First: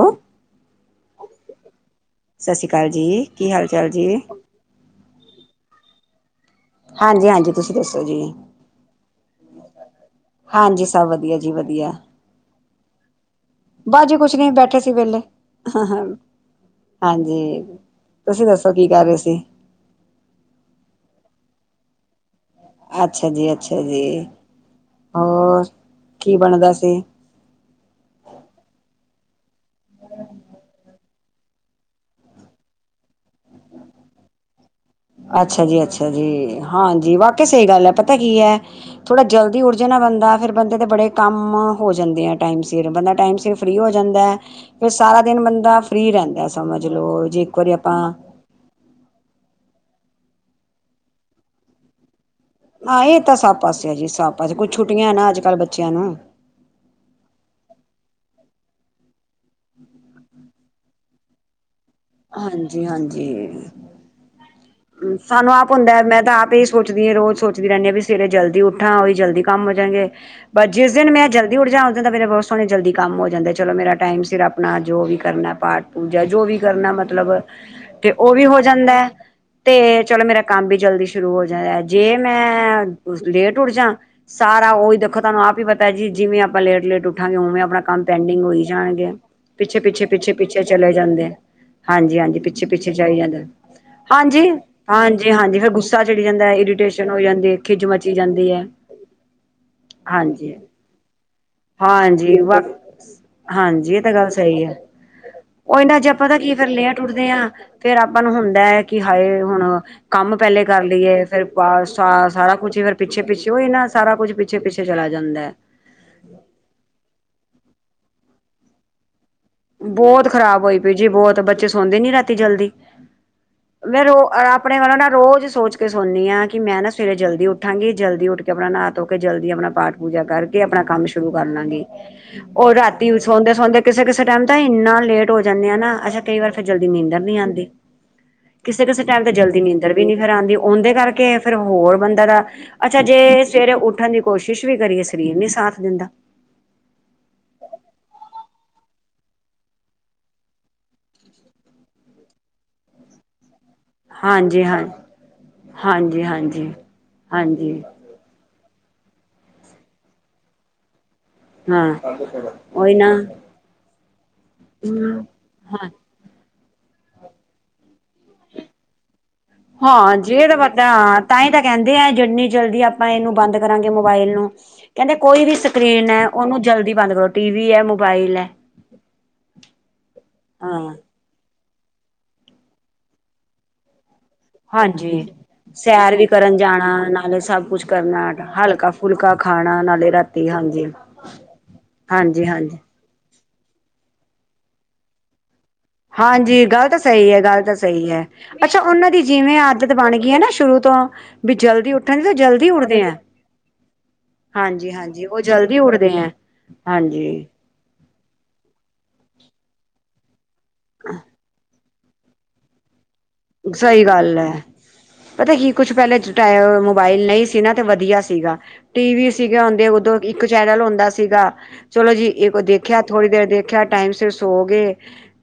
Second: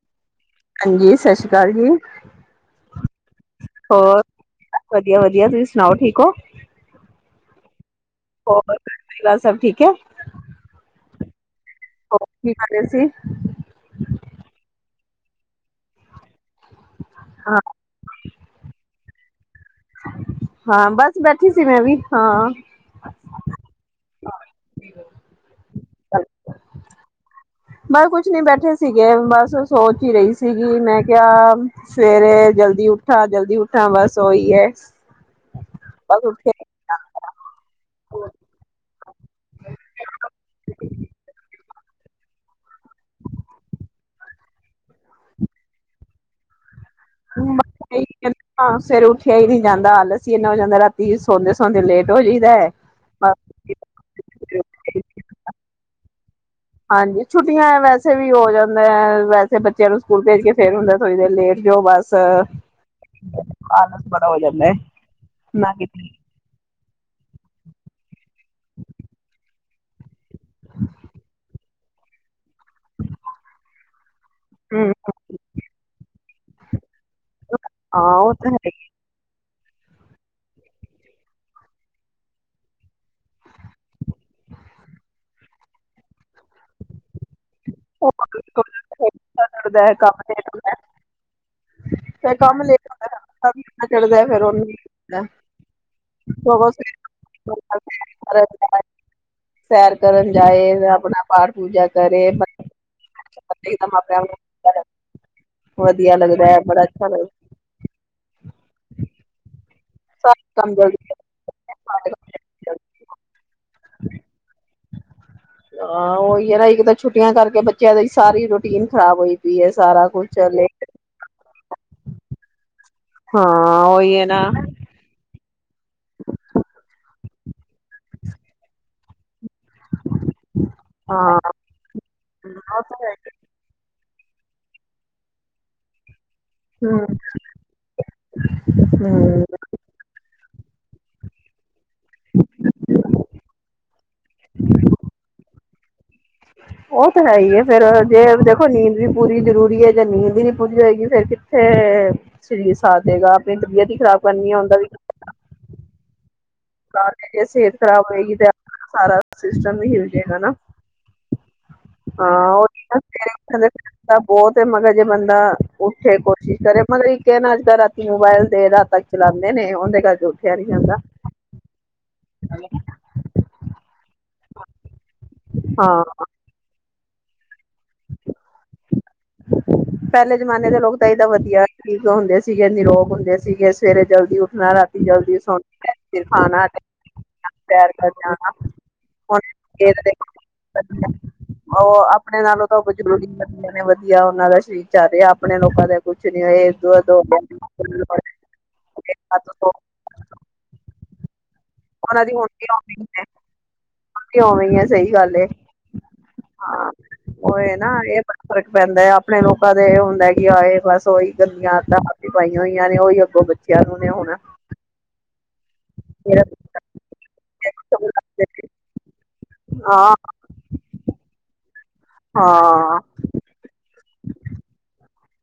Hello, ਹਾਂਜੀ ਸਤਿ ਸ੍ਰੀ ਅਕਾਲ ਜੀ। ਸਤਿ ਸ਼੍ਰੀ ਅਕਾਲ ਜੀ, ਕੀ ਹਾਲ ਚਾਲ ਜੀ? ਹੋਰ ਵਧੀਆ-ਵਧੀਆ ਤੁਸੀਂ ਸੁਣਾਓ ਠੀਕ ਹੋ? ਹਾਂਜੀ-ਹਾਂਜੀ ਤੁਸੀਂ ਦੱਸੋ ਜੀ, ਕਿਉ ਹਾਂਜੀ ਸਭ ਵਧੀਆ ਜੀ, ਜੀ ਵਧੀਆ, ਆ ਰਹੇ ਸੀ। ਬਸ ਜੀੇ ਕੁਛ ਨੀ ਬੈਠੇ ਸੀ ਵੇਲੇ ਹਾਂ ਹਾਂ। ਹਾਂ ਹਾਂਜੀ, ਤੁਸੀਂ ਦੱਸੋ ਕੀ ਕਰ ਰਹੇ ਸੀ। ਹਾਂ ਬਸ ਬੈਠੀ ਸੀ ਮੈਂ ਵੀ ਹਾਂ। ਅੱਛਾ ਜੀ ਅੱਛਾ ਜੀ ਹੋਰ ਕੀ ਬਣਦਾ ਸੀ। ਬਸ ਕੁੱਛ ਨੀ ਬੈਠੇ ਸੀ ਗ ਬਸ ਸੋਚ ਹੀ ਰਹੀ ਸੀਗੀ ਮੈਂ ਕਿਹਾ ਸਵੇਰੇ ਜਲਦੀ ਉੱਠਾ ਜਲਦੀ ਉੱਠਾ ਬਸ ਉਹੀ ਹੈ। ਅੱਛਾ ਜੀ ਅੱਛਾ ਬਸ ਜੀ ਉੱਠਿਆ ਹਾਂ। ਜੀ ਵਾਕਿਆ ਸਹੀ ਗੱਲ ਹੈ ਪਤਾ ਕੀ ਹੈ ਥੋੜਾ ਜਲਦੀ ਉੱਠ ਜਾਣਾ ਬੰਦਾ ਫੇਰ ਬੰਦੇ ਦੇ ਬੜੇ ਕੰਮ ਹੋ ਜਾਂਦੇ ਆ ਟਾਈਮ ਸਿਰ ਬੰਦਾ ਟਾਈਮ ਸਿਰ ਫ੍ਰਰੀ ਹੋ ਜਾਂਦਾ ਹੈ ਫੇਰ ਸਾਰਾ ਦਿਨ ਬੰਦਾ ਫ੍ਰਰੀ ਰਹਿੰਦਾ ਸਮਝ। ਲਓ ਜੇ ਇੱਕ ਵਾਰੀ ਆਪਾਂ ਸਵੇਰੇ ਉੱਠਿਆ ਨੀ ਜਾਂਦਾ ਆਲਸ, ਸੀ ਇੰਨਾ ਹੋ ਜਾਂਦਾ ਰਾਤੀ ਸੌਂਦੇ-ਸੌਂਦੇ ਲੇਟ ਹੋ ਜਾਈ ਆਾ ਇਹ ਤਾਂ ਸੱਬ ਪਾਸੇ ਆ ਜੀ ਸੱਬ ਪਾਸੇ ਕੁੱਛ ਛੁੱਟੀਆਂ ਨਾ ਅੱਜ ਕੱਲ੍ਹ ਬੱਚ ਬੱਚਿਆ ਨੂੰ, ਹਾਂਜੀ, ਛੁੱਟੀਆਂ ਵੈਸੇ ਵੀ ਹੋ ਜਾਂਦਾ ਹੈ ਵੈਸੇ ਬੱਚਿਆਂ ਨੂੰ ਸਕੂਲ ਭੇਜ ਕੇ ਫੇਰ ਹੁੰਦਾ ਥੋੜੀ ਦੇਰ ਲੇਟ ਜੋ ਬਸ ਹਾਂਜੀ-ਹਾਂਜੀ, ਆਲਸ ਬੜਾ ਹੋ ਜਾਂਦਾ ਹੈ ਸਾਨੂੰ ਆਪ ਨਾ ਕਿ ਹੁੰਦਾ ਮੈਂ ਤਾਂ ਆਪ ਹੀ, ਸੋਚਦੀ ਰੋਜ ਸੋਚਦੀ ਰਿੰਹਨੀ ਹਾਂ ਵੀ, ਸਵੇਰੇ ਜਲਦੀ ਉੱਠਾ ਉਹ ਹੀ ਜਲਦੀ। ਕੰਮ ਹੋ ਜਾਣਗੇ। ਬਸ ਜਿਸ ਦਿਨ ਮੈਂ ਜਲਦੀ ਉੱਠ ਜਾ। ਉਹਦਾ ਦਾ ਮੇਰਾ ਬੋਸ। ਉਹਨਾ ਜਲਦੀ ਕੰਮ ਹੋ ਜਾਂਦਾ ਜਦੋਂ ਮੇਰਾ ਟਾਈਮ ਸਿਰ ਆਪਣਾ ਹਮ ਜੋ ਵੀ ਕਰਨਾ ਪਾਠ ਪੂਜਾ ਜੋ ਵੀ। ਕਰਨਾ ਮਤਲਬ ਹਾਂ ਤੇ ਉਹ ਵੀ ਤਾਂ ਹੈ ਹੋ ਹੀ। ਜਾਂਦਾ ਹੈ। ਤੇ ਚਲੋ ਮੇਰਾ ਕੰਮ ਵੀ ਜਲਦੀ ਸ਼ੁਰੂ ਹੋ ਜਾਂਦਾ ਜੇ ਮੈਂ ਕੁਝ ਲੇਟ ਉੱਠ ਜਾ ਸਾਰਾ ਉਹੀ ਦੇਖੋ ਤੁਹਾਨੂੰ ਆਪ ਹੀ ਪਤਾ ਜੀ ਜਿਵੇਂ ਆਪਾਂ ਲੇਟ ਲੇਟ ਉੱਠਾਂਗੇ ਉਵੇਂ ਆਪਾਂ। ਆਪਣਾ ਕੰਮ ਪੈਂਡਿੰਗ ਹੋਈ ਜਾਣਗੇ ਪਿੱਛੇ ਚੜਦਾ ਹੈ ਪਿੱਛੇ ਕੰਮ ਪਿੱਛੇ ਲੇਟ ਪਿੱਛੇ ਹੁੰਦਾ ਚਲੇ ਜਾਂਦੇ। ਹਾਂਜੀ ਫਿਰ ਹਾਂਜੀ ਕੰਮ ਪਿੱਛੇ ਲੇਟ ਪਿੱਛੇ ਜਾਈ ਜਾਂਦਾ ਹੁੰਦਾ ਚੜਦਾ ਫਿਰ ਹਾਂਜੀ ਉਹਨੂੰ ਹਾਂਜੀ ਹਾਂਜੀ ਫਿਰ ਗੁੱਸਾ ਚੜੀ ਜਾਂਦਾ ਸਗੋਂ ਇਰੀਟੇਸ਼ਨ ਹੋ ਜਾਂਦੀ ਖਿਜ ਮਚੀ ਜਾਂਦੀ ਹੈ ਸੈਰ ਕਰਨ ਹਾਂਜੀ ਜਾਏ ਆਪਣਾ ਪਾਠ ਪੂਜਾ ਕਰੇ ਹਾਂਜੀ ਵ ਹਾਂਜੀ ਇੱਕਦਮ ਇਹ ਤਾਂ ਆਪਣੇ ਆਪ ਗੱਲ ਨੂੰ ਸਹੀ ਹੈ ਉਹੀ ਨਾ ਜੇ ਵਧੀਆ ਅਪਾ ਲੱਗਦਾ ਕਈ ਹੈ ਵਾਰ ਬੜਾ ਲੇਟ ਅੱਛਾ ਲੱਗਦਾ ਉੱਠਦੇ ਆ ਫੇਰ ਆਪਾਂ ਨੂੰ ਹੁੰਦਾ ਹੈ ਕਿ ਹਾਏ ਹੁਣ। ਹਾ ਕੰਮ ਸਾਰੇ ਪਹਿਲੇ ਕਰ ਜਲਦੀ ਲਈਏ ਫੇਰ ਬਸ ਸਾਰਾ ਕੁਛ ਫਿਰ ਪਿੱਛੇ ਪਿੱਛੇ ਹੋਏ ਨਾ ਸਾਰਾ ਕੁਛ ਪਿੱਛੇ ਪਿੱਛੇ ਚਲਾ ਜਾਂਦਾ ਹੈ। ਓਹੀ ਸਾਰੀ ਰੂਟੀਨ ਖਰਾਬ ਹੋਈ। ਪਈ ਹੈ ਸਾਰਾ ਕੁਛ ਬਹੁਤ ਖ਼ਰਾਬ ਹੋਈ ਲੇਟ ਪਈ ਜੀ ਬਹੁਤ ਬੱਚੇ ਸੌਂਦੇ ਨੀ ਰਾਤੀ ਜਲਦੀ। ਹਾਂ ਮੈਂ ਰੋ ਉਹੀ ਹੈ ਨਾ ਔਰ ਆਪਣੇ ਵੱਲੋਂ ਨਾਲ ਰੋਜ਼ ਸੋਚ। ਫੇਰ ਸੌਣੀ ਹਾਂ ਕਿ ਮੈਂ ਨਾ ਸਵੇਰੇ ਜਲਦੀ ਉੱਠ। ਠੰਗੀ ਜਲਦੀ ਉੱਠ ਕੇ ਆਪਣਾ ਨਾਂਹ ਧੋ ਕੇ। ਜਲਦੀ ਆਪਣਾ ਪਾਠ ਪੂਜਾ ਕਰਕੇ ਆਪਣਾ ਕੰਮ ਸ਼ੁਰੂ ਹਾਂ ਕਰ ਲਾਂਗੀ ਉਹ ਤਾਂ ਰਾਤੀ ਹੈ ਵੀ ਹੀ, ਸੌਦੇ ਸੌਦੇ ਕਿਸੇ ਕਿਸੇ। ਕਿਸੇ ਟਾਈਮ ਤਾਂ ਇੰਨਾ ਲੇਟ ਹੋ ਜਾਣੇ ਆ ਨਾ ਅੱਛਾ। ਕਈ ਵਾਰ ਫਿਰ ਜਲਦੀ ਹਮ ਨੀਂਦਰ ਨੀ ਆਉਂਦੀ ਕਿਸੇ ਕਿਸੇ ਟਾਈਮ ਤੇ ਹਮ ਜਲਦੀ ਨਿੰਦਰ ਹੂੰ ਵੀ ਨੀ ਫਿਰ ਆਉਂਦੀ। ਉਹਦੇ ਕਰਕੇ ਫਿਰ ਹੋਰ। ਬੰਦੇ ਦਾ ਅੱਛਾ ਜੇ ਸਵੇਰੇ ਉੱਠਣ ਦੀ ਕੋਸ਼ਿਸ਼ ਵੀ ਕਰੀਏ ਸਰੀਰ ਨੀਂ ਸਾਥ। ਦਿੰਦਾ। ਉਹ ਤਾਂ ਹੈ ਹੀ ਫਿਰ ਜੇ ਦੇਖੋ ਨੀਂਦ ਵੀ ਪੂਰੀ ਜ਼ਰੂਰੀ ਹੈ ਜੇ ਨੀਂਦ ਹੀ ਨੀ ਪੂਰੀ ਹੋਏਗੀ ਫਿਰ ਕਿੱਥੇ ਸਰੀਰ ਸਾਥ ਦੇਗਾ। ਆਪਣੀ ਤਬੀਅਤ ਹੀ ਖ਼ਰਾਬ ਕਰਨੀ ਆ ਹਾਂਜੀ ਉਹਦਾ ਹਾਂ ਵੀ। ਹਾਂਜੀ ਹਾਂਜੀ ਨਾਲੇ ਜੇ ਸਿਹਤ ਹਾਂਜੀ ਖਰਾਬ ਹੋਏਗੀ ਤੇ। ਸਾਰਾ ਸਿਸਟਮ ਹਿੱਲ ਜੇ ਗਾ ਨਾ। ਹਾਂ ਉਹੀ ਨਾ ਸਵੇਰੇ ਉੱਠਣ ਦਾ ਤਰੀਕਾ ਬਹੁਤ ਹੈ ਮਗਰ ਜੇ ਬੰਦਾ ਹਾਂ ਉੱਠੇ ਕੋਈ। ਕੀ ਕਰੇ ਪਰ ਇੱਕ ਹੈ ਨਾ ਨਾਲੇ ਰਾਤੀ ਮੋਬਾਇਲ ਦੇਰ ਰਾਤ ਤੱਕ। ਚਲਾਉਂਦੇ ਨੇ ਉਹਦੇ ਹਾਂ ਕਰਕੇ ਜੇ ਉੱਠਿਆ ਤਾਂ ਨੀ ਬੰਦਾ ਜਾਂਦਾ ਤਾਹੀ ਤਾਂ। ਕਹਿੰਦੇ ਹੈ ਜਿੰਨੀ ਜਲਦੀ ਆਪਾਂ ਇਹਨੂੰ ਬੰਦ ਕਰਾਂਗੇ ਮੋਬਾਇਲ ਨੂੰ ਕਹਿੰਦੇ ਕੋਈ ਵੀ ਸਕਰੀਨ ਹਾਂ ਹੈ ਉਹਨੂੰ ਜਲਦੀ। ਬੰਦ ਕਰੋ ਟੀ ਵੀ ਹੈ ਮੋਬਾਈਲ ਹੈ। ਪਹਿਲੇ ਜਮਾਨੇ ਦੇ ਹਾਂ ਲੋਕ ਤਾਂ ਏਦਾਂ ਵਧੀਆ ਠੀਕ ਹੁੰਦੇ ਸੀਗੇ ਨਿਰੋਗ ਹੁੰਦੇ ਸੀਗੇ ਸਵੇਰੇ ਜਲਦੀ ਉੱਠਣਾ ਰਾਤੀ ਹਾਂਜੀ ਜਲਦੀ ਸੋਣਾ ਸੈਰ ਫਿਰ ਵੀ ਕਰਨ ਖਾਣਾ ਜਾਣਾ ਨਾਲੇ ਸਭ ਕੁਛ ਪੈਰ ਕਰ ਕਰਨਾ ਜਾਣਾ ਹਲਕਾ ਫੁਲਕਾ ਖਾਣਾ ਨਾਲੇ ਰਾਤੀ ਹਾਂਜੀ ਉਹ ਆਪਣੇ ਹਾਂਜੀ ਨਾਲੋਂ ਹਾਂਜੀ ਤਾਂ ਬਜ਼ੁਰਗ ਹੀ ਵਧਆ ਨੇ ਵਧੀਆ ਉਹਨਾਂ ਦਾ ਜਾ ਰਿਹਾ ਆਪ ਹਾਂਜੀ ਗਲ ਤਾਂ ਸਹੀ ਹੈ ਗੱਲ ਤਾਂ ਸਹੀ ਹੈ ਅੱਛਾ ਉਹਨਾ ਦੀ ਜਿਵੇਂ ਆਦਤ ਬਣ ਗਈ ਆ ਨਾ ਸ਼ੁਰੂ ਤੋਂ ਵੀ ਜਲਦੀ ਉਠਣ ਦੀ ਉਹਨਾਂ ਤਾਂ ਹੁਣ ਜਲਦੀ ਵੀ ਉੱਡਦੇ ਆਉਂਦੀ ਆ ਹੈ ਉਵੇਂ ਹੀ ਹੈ ਹਾਂਜੀ ਸਹੀ ਹਾਂਜੀ ਗੱਲ ਉਹ ਏ ਜਲਦੀ ਉੱਡਦੇ ਆ ਹਾਂ ਹਾਂਜੀ। ਉਹਏ ਨਾ ਇਹ ਬੜਾ ਫਰਕ ਪੈਂਦਾ ਆ ਆਪ ਆਪਣੇ ਲੋਕਾਂ ਦੇ ਹੁੰਦਾ ਏ ਬਸ ਉਹੀ ਗੰਦੀਆਂ ਆ ਹੱਥ ਪਾਈਆਂ ਹੋਈਆਂ ਨੇ ਉਹੀ ਅੱਗੋਂ ਬੱਚਿਆਂ ਨੂੰ ਸਹੀ ਨੇ ਹੁਣ ਗੱਲ ਹੈ। ਪਤਾ ਕੀ ਕੁਛ ਪਹਿਲੇ ਮੋਬਾਇਲ ਨਹੀਂ ਸੀ ਨਾ ਤੇ ਵਧੀਆ ਸੀਗਾ ਟੀ ਵੀ ਸੀਗੇ ਹਦੇ ਹਾਂ ਉਦੋਂ ਇੱਕ ਚੈਨਲ ਹੁੰਦਾ ਸੀਗਾ ਚਲੋ ਜੀ ਇੱਕੋ ਹਾਂ ਦੇਖਿਆ ਥੋੜੀ ਦੇਰ ਦੇਖਿਆ ਟਾਈਮ ਸ ਸੋ ਗਏ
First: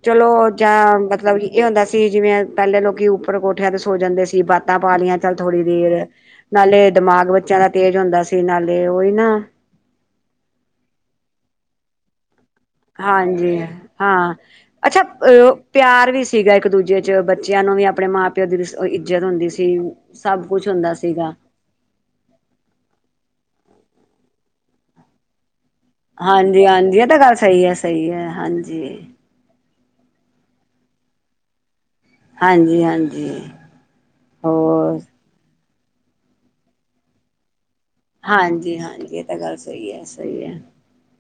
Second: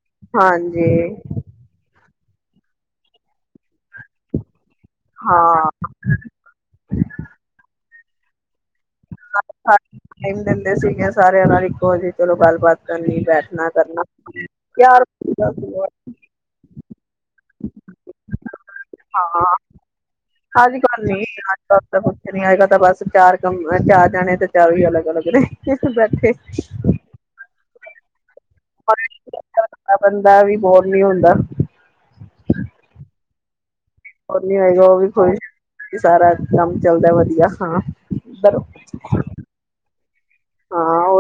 ਚਲੋ ਹਾਂਜੀ ਜਾਂ ਮਤਲਬ ਇਹ ਹੁੰਦਾ ਸੀ। ਜਿਵੇਂ ਪਹਿਲੇ ਲੋਕੀ ਉੱਪਰ ਕੋਠਿਆ ਸੁ ਹੋ ਜਾਂਦੇ ਸੀ ਬਾਤਾਂ ਪਾ ਲਈਆਂ ਚੱਲ ਥੋੜ੍ਹੀ ਹਾਂ ਦੇਰ ਨਾਲੇ ਦਿਮਾਗ ਬੱਚਿਆਂ ਦਾ ਤੇਜ਼ ਹੁੰਦਾ ਸੀ ਨਾਲ ਟਾਈਮ ਦਿੰਦੇ ਸੀਗੇ ਸਾਰਿਆਂ ਨਾਲ ਇੱਕੋ ਜਿ ਚਲੋ ਗ ਹਾਂਜੀ ਹਾਂ ਅੱਛਾ ਯਾਰ ਪਿਆਰ ਵੀ ਸੀਗਾ ਇੱਕ ਦੂਜੇ ਚ ਬੱਚਿਆਂ ਨੂੰ ਵੀ ਆਪਣੇ ਮਾਂ ਪਿਓ ਦੀ ਇੱਜ਼ਤ ਹਾਂ ਹੁੰਦੀ ਸੀ। ਸਭ ਕੁਛ ਅੱਜ ਹੁੰਦਾ ਕੱਲ ਨੀ ਸੀਗਾ ਅੱਜ ਕੱਲ ਤਾਂ ਕੁੱਝ ਨੀ ਆਏਗਾ ਤਾਂ ਬਸ ਚਾਰ ਕਮਰੇ ਚਾਰ ਜਾਣੇ ਤੇ ਚਾਰੋ ਹੀ ਅਲਗ ਅਲਗ ਨੇ। ਬੈਠੇ ਹਾਂਜੀ-ਹਾਂਜੀ। ਇਹ ਤਾਂ ਗੱਲ ਸਹੀ ਹੈ। ਸਹੀ ਏ। ਹਾਂਜੀ। ਬੰਦਾ ਵੀ ਬੋਰ ਨੀ ਹੁੰਦਾ। ਹਾਂਜੀ-ਹਾਂਜੀ। ਉਹ ਨੀ ਹੋਏਗੀ ਉਹ ਵੀ ਕੋਈ ਤੇ ਸਾਰਾ ਕੰਮ ਚੱਲਦਾ ਵਧੀਆ ਹਾਂ। ਹਾਂਜੀ-ਹਾਂਜੀ। ਇਹ ਤਾਂ ਗੱਲ ਸਹੀ ਏ।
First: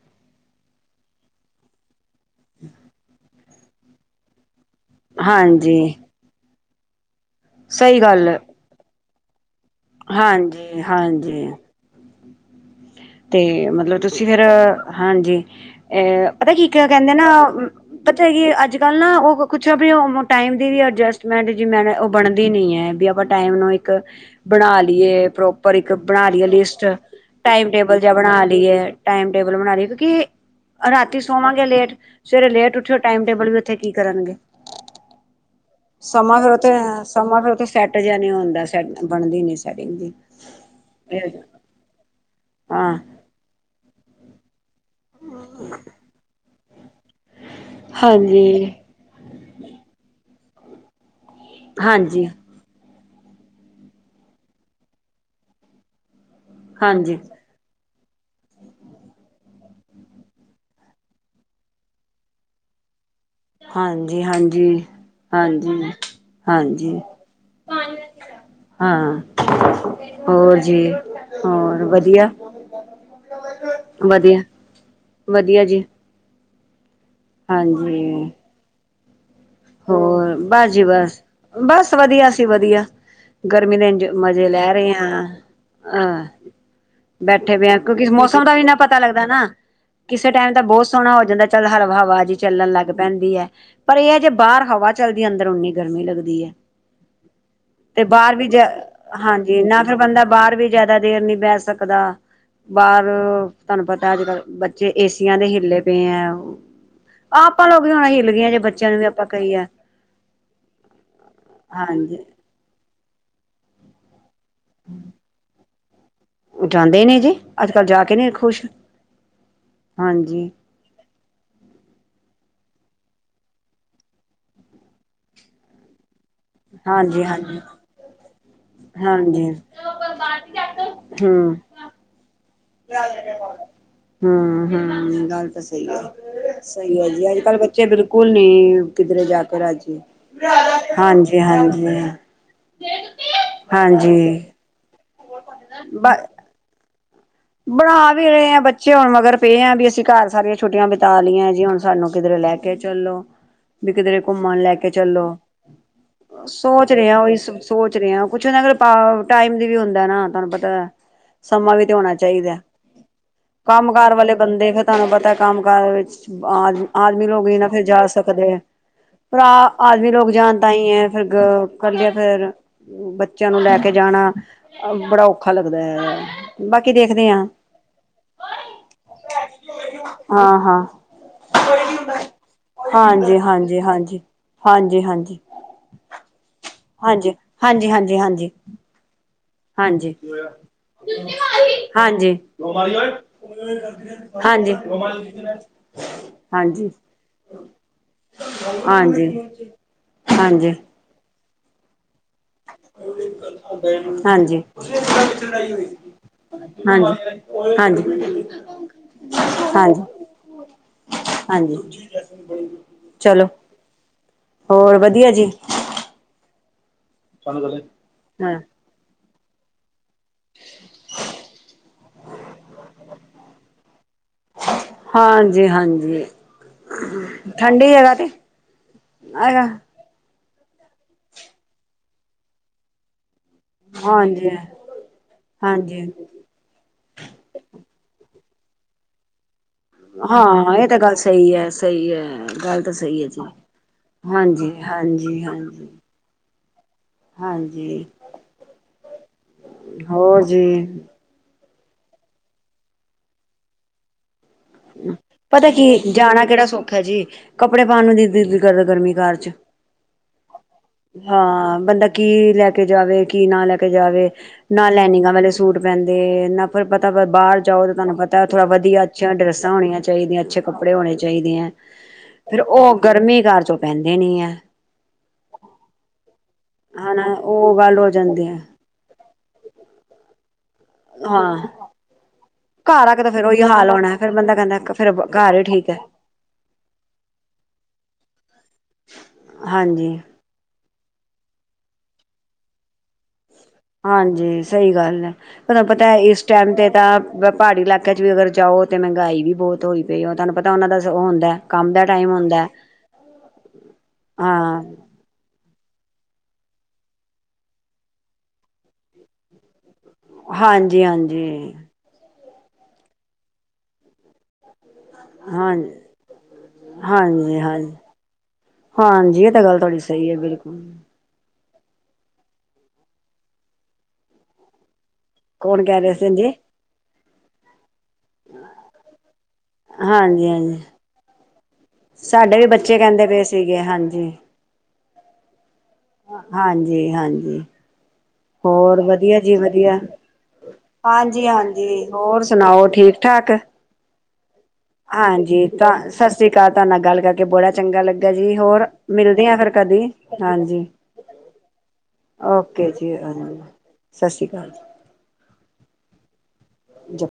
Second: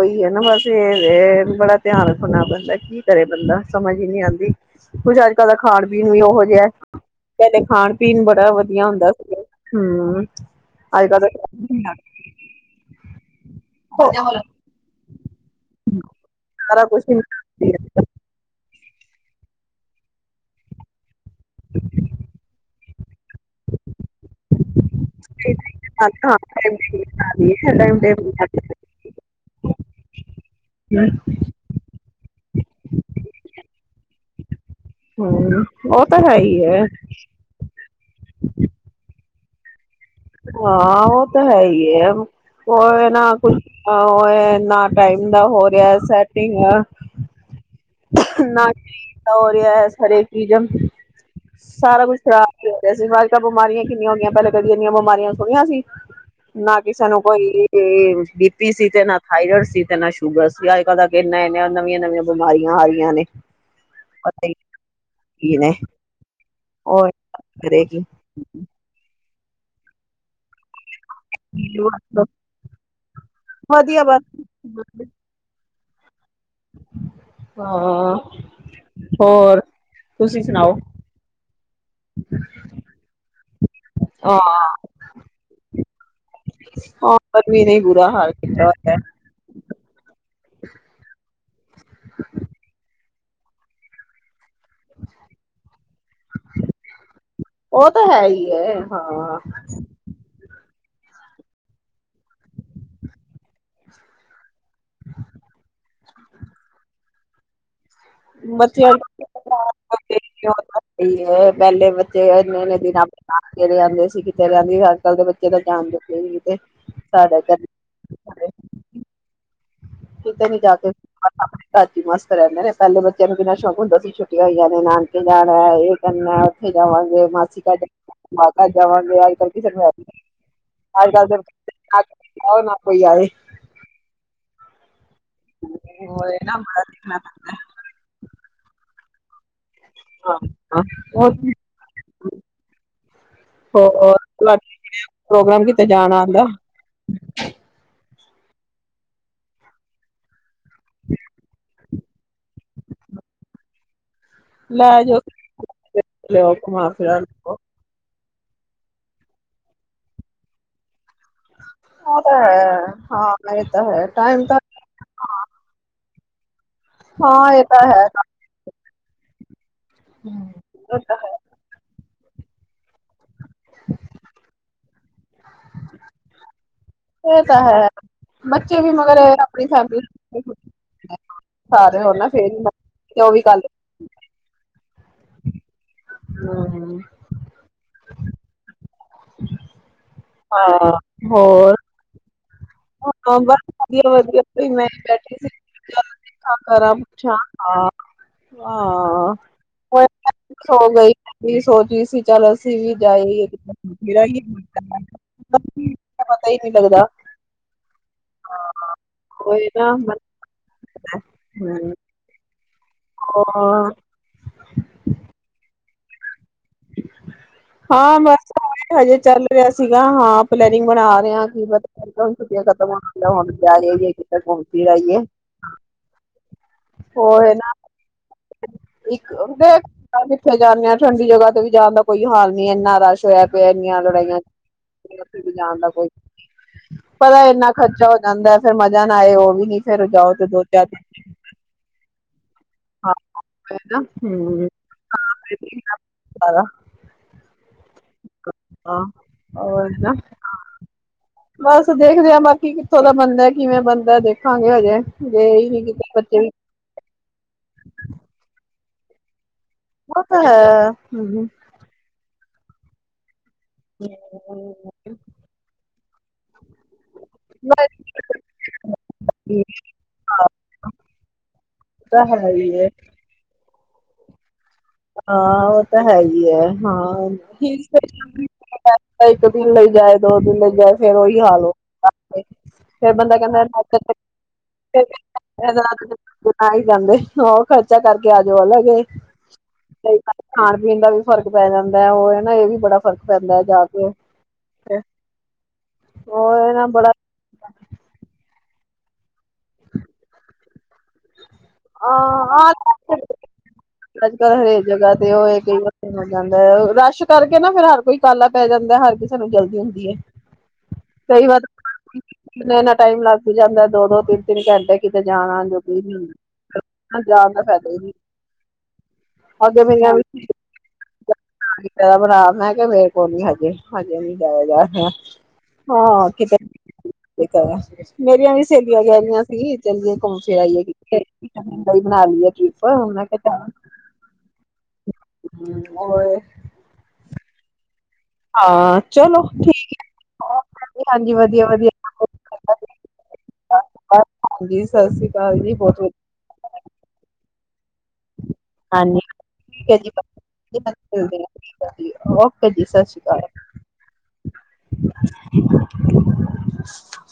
ਹੀ ਹੈ ਨਾ ਬਸ ਇਹ ਬੜਾ ਧਿਆਨ ਰੱਖਣਾ ਪੈਦਾ ਕੀ ਕਰੇ ਬੰਦਾ, ਸਮਝ ਹੀ ਨਹੀਂ ਆਦੀ। ਕੁੱਝ ਅੱਜ ਕੱਲ ਦਾ ਖਾਣ ਹਾਂਜੀ ਪੀਣ ਵੀ ਉਹੋ ਜਿਹਾ ਪਹਿਲੇ ਖਾਣ ਸਹੀ ਪੀਣ ਗੱਲ ਬੜਾ ਵਧੀਆ ਹੁੰਦਾ। ਹੂੰ, ਹਾਂਜੀ ਅੱਜ ਕੱਲ ਹਾਂਜੀ ਤੇ [inaudible] ਤੇ ਮਤਲਬ ਤੁਸੀਂ ਫੇਰ ਹਾਂਜੀ ਅਹ ਪਤਾ ਕੀ ਇੱਕ ਸਾਰਾ ਕੁਛ ਕਹਿੰਦੇ ਨਾ ਹੀ ਹਮ ਪਤਾ ਕਿ ਅੱਜ ਗੱਲ ਨਾ ਉਹ ਕੁਛ ਟਾਈਮ ਦੀ ਵੀ ਅਡਜਸਟਮੈਂਟ ਜਿਵੇ ਉਹ ਬਣਦੀ ਨੀ ਹੈ ਵੀ ਆਪਾਂ ਟਾਈਮ ਨੂੰ ਇੱਕ ਬਣਾ ਲਿਆ ਏ ਪਰੋਪਰ ਇਕ ਬਣਾ ਲਈਏ ਲਿਸਟ ਟਾਈਮ ਟੇਬਲ, ਬਣਾ ਲਈਏ ਟੈਮ, ਟੇਬਲ ਬਣਾ ਰਹੀ ਕਿਉਂਕਿ ਰਾਤੀ ਸੋਵਾਂਗੇ ਲੇਟ ਸਵੇਰੇ ਲੇਟ ਉੱਠੀਓ ਟਾਈਮ ਟੇਬਲ ਵੀ ਉੱਥੇ ਕੀ ਕਰਨਗੇ। ਹੂੰ, ਉਹ ਤਾਂ ਹੈ ਹੀ ਏ। ਸੈਟ ਜਿਹਾ ਨਹੀਂ ਹੁੰਦਾ ਸੈਟ ਬਣਦੀ ਨਹੀਂ ਸੈਟਿੰਗ ਜੀ, ਹਾਂ ਉਹ ਤਾਂ ਹੈ ਹੀ ਏ [unintelligible] ਹਾਂ [unintelligible] ਟਾਈਮ ਦਾ ਹੋ ਰਿਹਾ ਸੈਟਿੰਗ, ਆ, [unintelligible] ਹਾਂਜੀ [unintelligible] ਸਾਰਾ ਕੁੱਛ ਹਾਂਜੀ ਖ਼ਰਾਬ ਹੋ, ਤੇ ਅਸੀਂ ਅੱਜ ਕਲ ਬਿਮਾਰੀਆਂ ਕਿਨੀਆਂ ਹੁੰਦੀਆਂ ਪਹਿਲੇ ਕਦੀ ਐਨੀਆ ਬਿਮਾਰੀਆਂ ਸੁਣਿਆਂ ਸੀ। ਨਾ ਕਿ ਹਾਂਜੀ ਸਾਨੂੰ ਕੋਈ, ਤੇ ਬੀ ਪੀ ਸੀ ਤੇ ਨਾ ਥਾਈਰੋਇਡ ਸੀ ਤੇ ਨਾ ਸ਼ੂਗਰ ਸੀ ਅੱਜ ਕੱਲ੍ਹ ਇਹ ਇਨੀਆ ਨਵੀਆਂ-ਨਵੀਆਂ, ਬਿਮਾਰੀਆਂ ਆ ਗਈਆਂ ਨੇ, ਹਾਂਜੀ ਪਤਾ ਹੀ ਹਾਂਜੀ ਕੀ ਨੇ ਹਾਂਜੀ ਹਾਂਜੀ ਉਹ ਕਰੇਗੀ ਹਾਂ, ਹੋਰ ਜੀ, ਹੋਰ ਵਧੀਆ ਵਧੀਆ ਵਧੀਆ ਜੀ, ਹਾਂਜੀ, ਹਾਂ ਹੋਰ ਤੁਸੀਂ ਸੁਣਾਓ [unintelligible] ਮਿਨਜ ਮਜ਼ੇ ਹਾਂ ਲੈ ਰਹੇ ਹਾਂ। ਹਾਂ। ਹਾਂ ਬੈਠੇ ਗਰਮੀ ਪਏ ਨੇ ਕਿਉਂਕਿ ਬੁਰਾ ਹਾਲ ਮੌਸਮ ਦਾ ਵੀ ਕੀਤਾ ਇੰਨਾ ਹੋਇਆ ਪਤਾ ਲੱਗਦਾ ਨਾ ਕਿਸ ਟਾਇਮ ਬਹੁਤ ਸੋਹਣਾ ਹੋ ਜਾਂਦਾ। ਚੱਲ ਹਰ ਹਵਾ ਜੀ ਚੱਲਣ ਲੱਗ ਪੈਂਦੀ ਹੈ ਪਰ ਇਹ ਜੇ ਪਾਰ। ਹਵਾ ਚਲਦੀ ਅੰਦਰ ਉਨੀ ਗਰਮੀ ਲੱਗਦੀ ਹੈ ਉਹ ਤਾਂ ਤੇ ਹੈ ਬਾਹਰ ਵੀ ਹੀ ਹੈ ਹਾਂ ਹਾਂਜੀ ਨਾ ਫਿਰ ਬੰਦਾ ਬਾਹਰ ਵੀ ਜਿਆਦਾ ਦੇਰ ਨੀ ਬਹਿ ਸਕਦਾ ਬਾਹਰ ਤੁਹਾਨੂੰ ਪਤਾ ਅੱਜ ਕੱਲ ਜੇ ਏਸੀਆਂ ਦੇ ਹਿੱਲੇ ਬੱਚਿਆਂ [unintelligible] [unintelligible] ਪਹਿਲੇ ਹਾਂਜੀ। ਬੱਚੇ ਇਨੇ ਇਨੇ ਆਪਣੇ ਘਰੇ ਆਉਂਦੇ ਸੀ। [unintelligible] ਉਹ ਜਾਂਦੇ ਨੇ ਜੇ ਸਾਡਾ ਅੱਜ ਕੱਲ੍ਹ ਜਾ ਕੇ ਨੇ ਖੁਸ਼ ਕਿਤੇ ਹਾਂਜੀ ਨੀ ਜਾ ਕੇ ਰਾੀ ਮਾਸ ਕਰੈ। [unintelligible] ਪਹਿਲੇ ਬੱਚਿਆਂ ਨੂੰ ਕਿੰਨਾ ਸ਼ੌਕ ਹੁੰਦਾ ਸੀ ਛੁੱਟੀਆਂ ਹੋਈਆ ਨੇ ਨਾਨਕੇ ਜਾਣਾ ਇਹ ਕਰਨਾ ਥੇ ਹਾਂਜੀ ਜਾਵਾਂਗੇ ਹਾਂਜੀ। ਮਾਸੀ ਘਾਂਗੇ ਮਾਂ ਘਰ ਜਾਵਾਂਗੇ ਅੱਜ ਕੱਲ ਹਾਂਜੀ ਕਿਸੇ ਅੱਜ ਕੱਲ ਦੇ ਹਮ। [unintelligible] ਹਮ। ਹਾਂ ਹਾਂ। [unintelligible] ਗੱਲ ਤਾਂ ਸਹੀ ਹੈ ਸਹੀ ਹੈ ਜੀ ਅੱਜ ਕੱਲ ਬੱਚੇ ਬਿਲਕੁਲ ਨਹੀ- ਕਿੱਧਰੇ ਜਾ। [unintelligible] ਹਾਂ ਹਾਂਜੀ ਹਾਂਜੀ ਹੋਰ ਹਾਂਜੀ। ਤੁਹਾਡੇ ਪ੍ਰੋਗਰਾਮ ਕੀਤੇ ਜਾਣ ਬ ਆਉਂਦਾ। ਹਮ। ਬਣਾ ਵੀ ਰਹੇ ਆ ਬੱਚੇ ਹੁਣ ਮਗਰ ਪਏ ਆ ਵੀ ਅਸੀਂ ਘਰ ਸਾਰੇ ਛੁੱਟੀਆਂ ਬਿਤਾ ਲਈਆਂ ਜੀ ਹੁਣ ਸਾਨੂੰ ਕਿਧਰੇ ਲੈ ਕੇ ਚੱਲੋ। ਬਕਦੇ। [unintelligible] ਘੁੰਮਣ ਲੈ ਕੇ ਚਲੋ ਲਿਆਓ ਘੁਮਾ ਸੋਚ ਫਿਰਾ ਰਿਹਾ ਉਹੀ ਲਿਆਓ। ਸੋਚ ਰਿਹਾ। ਕੁਛ ਹੁੰਦਾ ਅਗ ਟਾਈਮ ਦੀ ਵੀ ਹੁੰਦਾ ਨਾ ਤੁਹਾਨੂੰ ਪਤਾ ਸਮਾਂ ਵੀ [unintelligible] ਉਹ ਤਾਂ ਹੈ ਹਾਂ ਇਹ ਤਾਂ ਕੰਮ ਹੈ ਕਾਰ ਵਾਲੇ ਟਾਈਮ ਤਾਂ ਬੰਦੇ ਫਿਰ ਤੁਹਾਨੂੰ ਪਤਾ ਕੰਮ ਕਾਰ ਵਿੱਚ ਬਾਦ। [unintelligible] ਆਦਮੀ ਲੋਕ ਹਾਂ ਹੀ ਇਹ ਨਾ ਤਾਂ ਫਿਰ ਹੈ ਜਾ ਸਕਦੇ ਹੈ ਭਰਾ ਆਦਮੀ ਲੋਕ ਜਾਣ ਤਾਂ ਹੀ ਹੈ ਫਿਰ ਇਕੱਲੇ ਫੇਰ ਬੱਚਿਆਂ ਨੂੰ ਲੈ ਕੇ ਜਾਣਾ ਬੜਾ ਔਖਾ ਲੱਗਦਾ ਹੈ ਬਾਕੀ ਦੇਖਦੇ ਇਹ ਹਾਂ ਤਾਂ ਹੈ ਬੱਚੇ ਵੀ ਮਗਰ ਆਪਣੀ ਫੈਮਲੀ ਸ ਹੋ ਹਾਂ ਹਾਂ। ਫਰ ਉਹ ਹਾਂਜੀ, ਵੀ ਗੱਲ। ਹਾਂਜੀ, [unintelligible] ਹਾਂਜੀ ਹਾਂਜੀ। ਹੂੰ ਹਾਂਜੀ ਹਾਂਜੀ ਹਾਂਜੀ। ਹਾਂਜੀ ਹਾਂਜੀ। ਹਾਂ ਹੋਰ? ਹਾਂਜੀ, ਹਾਂ ਬਸ ਵਧੀ [unintelligible] ਆ ਵਧੀਆ ਹਾਂਜੀ, ਹਾਂਜੀ। ਮੈਂ ਬੈਠੀ ਸੀ ਹਾਂਜੀ, ਕਰ ਹਾਂ ਹਾਂਜੀ। ਹਾਂਜੀ, ਗਈ। ਵੀਹ ਸੌ ਚੀ ਸੀ। [unintelligible] ਚੱਲ ਅਸੀਂ ਵੀ ਜਾਏ ਪਤਾ ਹਾਂਜੀ, ਹੀ ਨਹੀਂ ਲੱਗਦਾ। ਹਾਂਜੀ ਕੋਈ ਨਾ ਹਾਂਜੀ ਹਾਂਜੀ। ਹੋ। [inaudible] ਚਲੋ ਹੋਰ ਵਧੀਆ ਜੀ। ਹਾਂ ਬਸ ਆ ਹਜੇ ਚੱਲ। [unintelligible] ਰਿਹਾ ਸੀ। ਹਾਂ, ਪਲੈਨਿੰਗ ਬਣਾ ਰਹੇ ਆਂ, ਛੁੱਟੀਆਂ ਖਤਮ ਹੋਣ ਤੇ ਆਂਈਆਂ ਹੁਣ ਜਾ ਕੇ ਕਿਥੇ ਘੁੰਮ ਕੇ ਆਇਏ, ਹਾਂਜੀ, ਹਾਂਜੀ, ਔ ਹੀ ਨਾ ਠੰਡੀ ਜਗ੍ਹਾ ਤੇ ਇੱਕ ਹੈਗਾ, ਦੇ। ਉੱਥੇ ਜਾਂਦੇ ਹਾਂ ਠੰਡੀ ਜਗ੍ਹਾ ਤੇ ਵੀ ਜਾਣ ਕੋਈ ਹਾਲ ਨਹੀਂ, ਇੰਨਾ ਰਸ਼ ਹੋਇਆ। ਇੰਨੀਆਂ ਲੜਾਈਆਂ ਹਾਂਜੀ। ਉਥੇ ਵੀ ਜਾਣ ਦਾ ਹਾਂਜੀ, ਕੋਈ, ਪਤਾ ਐ, ਇੰਨਾ ਖਰਚਾ ਹੋ ਜਾਂਦਾ। ਫੇਰ ਮਜ਼ਾ ਨਾ ਆਏ ਔ ਵੀ ਨ ਹਾਂ ਇਹ ਤੇ ਗੱਲ ਸਹੀ ਹੈ, ਸਹੀ ਹੈ ਗੱਲ ਤਾਂ ਸਹੀ ਹੈ ਜੀ, ਨਾ ਹੂੰ ਹਾਂਜੀ ਹਾਂਜੀ ਹਾਂਜੀ ਹਾਂਜੀ। ਹਾਂ ਹੋਰ ਨਾ ਹੋਰ ਜੀ। ਬਸ ਦੇਖਦੇ ਹਾਂ ਬਾਕੀ ਕਿੱਥੋਂ ਦਾ ਬੰਦਾ ਕਿਵੇਂ ਬਣਦਾ ਦੇਖ ਪਤਾ ਕੀ ਐ, ਜਾਣਾ ਵੀ ਕਿਹੜਾ ਸੌਖਾ ਹੈ ਜੀ, ਕੱਪੜੇ ਪਾਉਣ ਨੂੰ ਨਈ ਦਿਲ ਕਰ ਗਰਮੀ ਘਰ ਚ। ਉਹ ਤਾਂ ਹੈ, ਹਾਂਜੀ ਹਾਂ ਬੰਦਾ ਕੀ ਲੈ ਕੇ ਜਾਵੇ। ਕੀ ਨਾ ਲੈ ਕੇ ਜਾਵੇ, ਨਾ ਉਹ ਲਾ ਇਨੀਂਗਾ ਵਾਲੇ ਸੂਟ ਪਹਿੰਦੇ ਨਾ ਫਿਰ ਪਤਾ ਬਾਹਰ ਜਾਓ ਤਾਂ ਤੁਹਾਨੂੰ ਪਤਾ ਥੜਾ ਵਧੀਆ ਅਛੀਆਂ ਡਰੱਸਸ ਚਾਹੀਦੀਆਂ, ਅੱਛੇ ਕੱਪੜੇ ਹੋਣੇ ਚਾਹੀਦੇ ਹੈ, ਤਾਂ ਹੈ ਫੇਰ ਹੀ ਹੈ ਉਹ ਗਰਮੀ ਘਰ, ਤੋਂ ਪੈਂਦੇ ਨੀ ਹੈ, ਹਾਂ ਉਹ ਤਾਂ ਹੈ ਹੀ ਹੈ, ਹਾਂ ਹਨਾ ਉਹ ਗੱਲ ਹੋ ਜਾਂਦੀ ਹੈ ਇੱਕ ਦਿਨ ਲਈ ਜਾਏ ਦੋ, [unintelligible] ਫੇਰ ਉਹੀ ਹਾਂ ਹਾਲ ਹੋ ਘਰ ਫੇਰ ਆ ਕੇ ਤਾਂ ਬੰਦਾ ਫੇਰ ਕਹਿੰਦਾ, ਉਹੀ ਹਾਲ ਏਦੇ ਹੋਣਾ ਫਿਰ ਬੰਦਾ ਕਹਿੰਦਾ ਫਿਰ ਘਰ ਹੀ ਠੀਕ ਹੈ ਨਾਲੋ ਤੇ ਨਾ ਹੀ ਜਾਂਦੇ, ਹੋਰ ਖਰਚਾ ਕਰਕੇ ਜੋ ਅਲੱਗ ਹੈ। ਹਾਂਜੀ ਖਾਣ ਪੀ ਦਾ, ਵੀ ਫ਼ਰਕ ਪੈ ਜਾਂਦਾ, ਉਹ ਨਾ ਇਹ ਵੀ ਬੜਾ ਫਰਕ ਪੈਂਦਾ। ਜਾ ਕੇ ਹਾਂਜੀ ਸਹੀ ਉੱਥੇ, ਗੱਲ ਹੈ, ਤੁਹਾਨੂੰ ਪਤਾ ਇਸ ਉਹ ਟਾਈਮ ਨਾ ਤੇ ਬੜਾ ਤਾਂ ਪਹਾੜੀ ਇਲਾਕਿਆਂ ਚ ਵੀ ਅਗਰ ਜਾਓ, ਤੇ ਮਹਿੰਗਾਈ ਵੀ ਬਹੁਤ ਹੋਈ ਪਈ ਉਹ ਤੁਹਾਨੂੰ ਪਤਾ ਉਹਨਾਂ ਦਾ ਉਹ ਹੁੰਦਾ। ਕੰਮ ਦਾ ਟਾਈਮ ਹੁੰਦਾ। ਆ ਅੱਜ ਕੱਲ੍ਹ ਹਾਂ ਹਰੇਕ ਜਗ੍ਹਾ ਤੇ ਔ ਐ। ਕਈ ਵਾਰ ਹੋ ਜਾਂਦਾ, ਰਸ਼ ਕਰਕੇ ਨਾ ਫੇਰ ਹਰ ਕੋਈ ਕਾਲਾ ਪੈ ਜਾਂਦਾ, ਹਰ ਕਿਸੇ ਨੂੰ ਜਲਦੀ ਹੁੰਦੀ। ਹੈ ਹਾਂਜੀ ਹਾਂਜੀ, ਕਿੰਨਾ ਇੰਨਾ ਟਾਈਮ ਲੱਗ ਹੀ ਜਾਂਦਾ ਦੋ-ਦੋ, ਤਿੰਨ-ਤਿੰਨ ਘੰਟੇ, ਕਿਤੇ ਜਾਣਾ ਹਾਂ ਜੋਗੇ ਜਾਣ ਹਾਂਜੀ ਦਾ ਫਾਇਦਾ ਹਾਂਜੀ ਹੀ, ਹਾਂਜੀ ਇਹ ਤਾਂ ਤਾਹਾਡੀ ਗੱਲ ਸਹੀ ਹੈ ਬਿਲਕੁਲ, ਭਰਾ ਮੈਂ ਕੇ ਮੇਰੇ ਕੋਲ ਨ ਹਜੇ ਹਜੇ ਨੀ ਜਾਇਆ ਜਾ ਰਿਹਾ ਕੌਣ ਕਹਿ ਰਿਹੇ ਸੀ ਜੀ, ਤੇ ਕਰਾ ਮੇਰੀਆਂ ਵੀ ਸਹੇਲੀਆਂ ਕਹਿ ਰਹੀਆਂ ਸੀ ਚੱਲਏ ਘੁੰਮ ਹਾਂਜੀ ਫਿਰ ਹਾਂਜੀ ਆਈਏ ਬਣਾ ਲਈਏ ਟ੍ਰਿਪ ਮੈ ਕਿਹਾ, ਠੀਕ ਹੈ ਹਾਂਜੀ, ਹੂੰ ਹਾਂਜੀ ਹਾਂਜੀ, ਹਾਂ ਹੋਰ ਵਧੀਆ ਚਲੋ ਜੀ ਠੀਕ ਵਧੀਆ ਹੈ ਹਾਂਜੀ ਵਧੀਆ ਵਧੀਆ ਹਾਂਜੀ ਹੋਰ ਸੁਣਾਓ ਠੀਕ ਠਾਕ ਹਾਂਜੀ ਸਤਿ ਸ੍ਰੀ ਅਕਾਲ ਹਾਂਜੀ ਜੀ ਤਾਂ ਬਹੁਤ ਵਧੀਆ ਸਤਿ ਸ੍ਰੀ ਅਕਾਲ ਤੁਹਾਡੇ ਨਾਲ ਗੱਲ ਕਰਕੇ ਬੜਾ ਚੰਗਾ ਲੱਗਾ ਜੀ ਹੋਰ ਹਾਂਜੀ ਮਿਲਦੇ ਆ ਫਿਰ ਠੀਕ ਹੈ ਕਦੀ ਜੀ ਹਾਂਜੀ ਮਿਲਦੇ ਓਕੇ ਸਤਿ ਜੀ ਸ਼੍ਰੀ ਅਕਾਲ ਸਤ ਸ੍ਰੀ ਅਕਾਲ ਜੀ,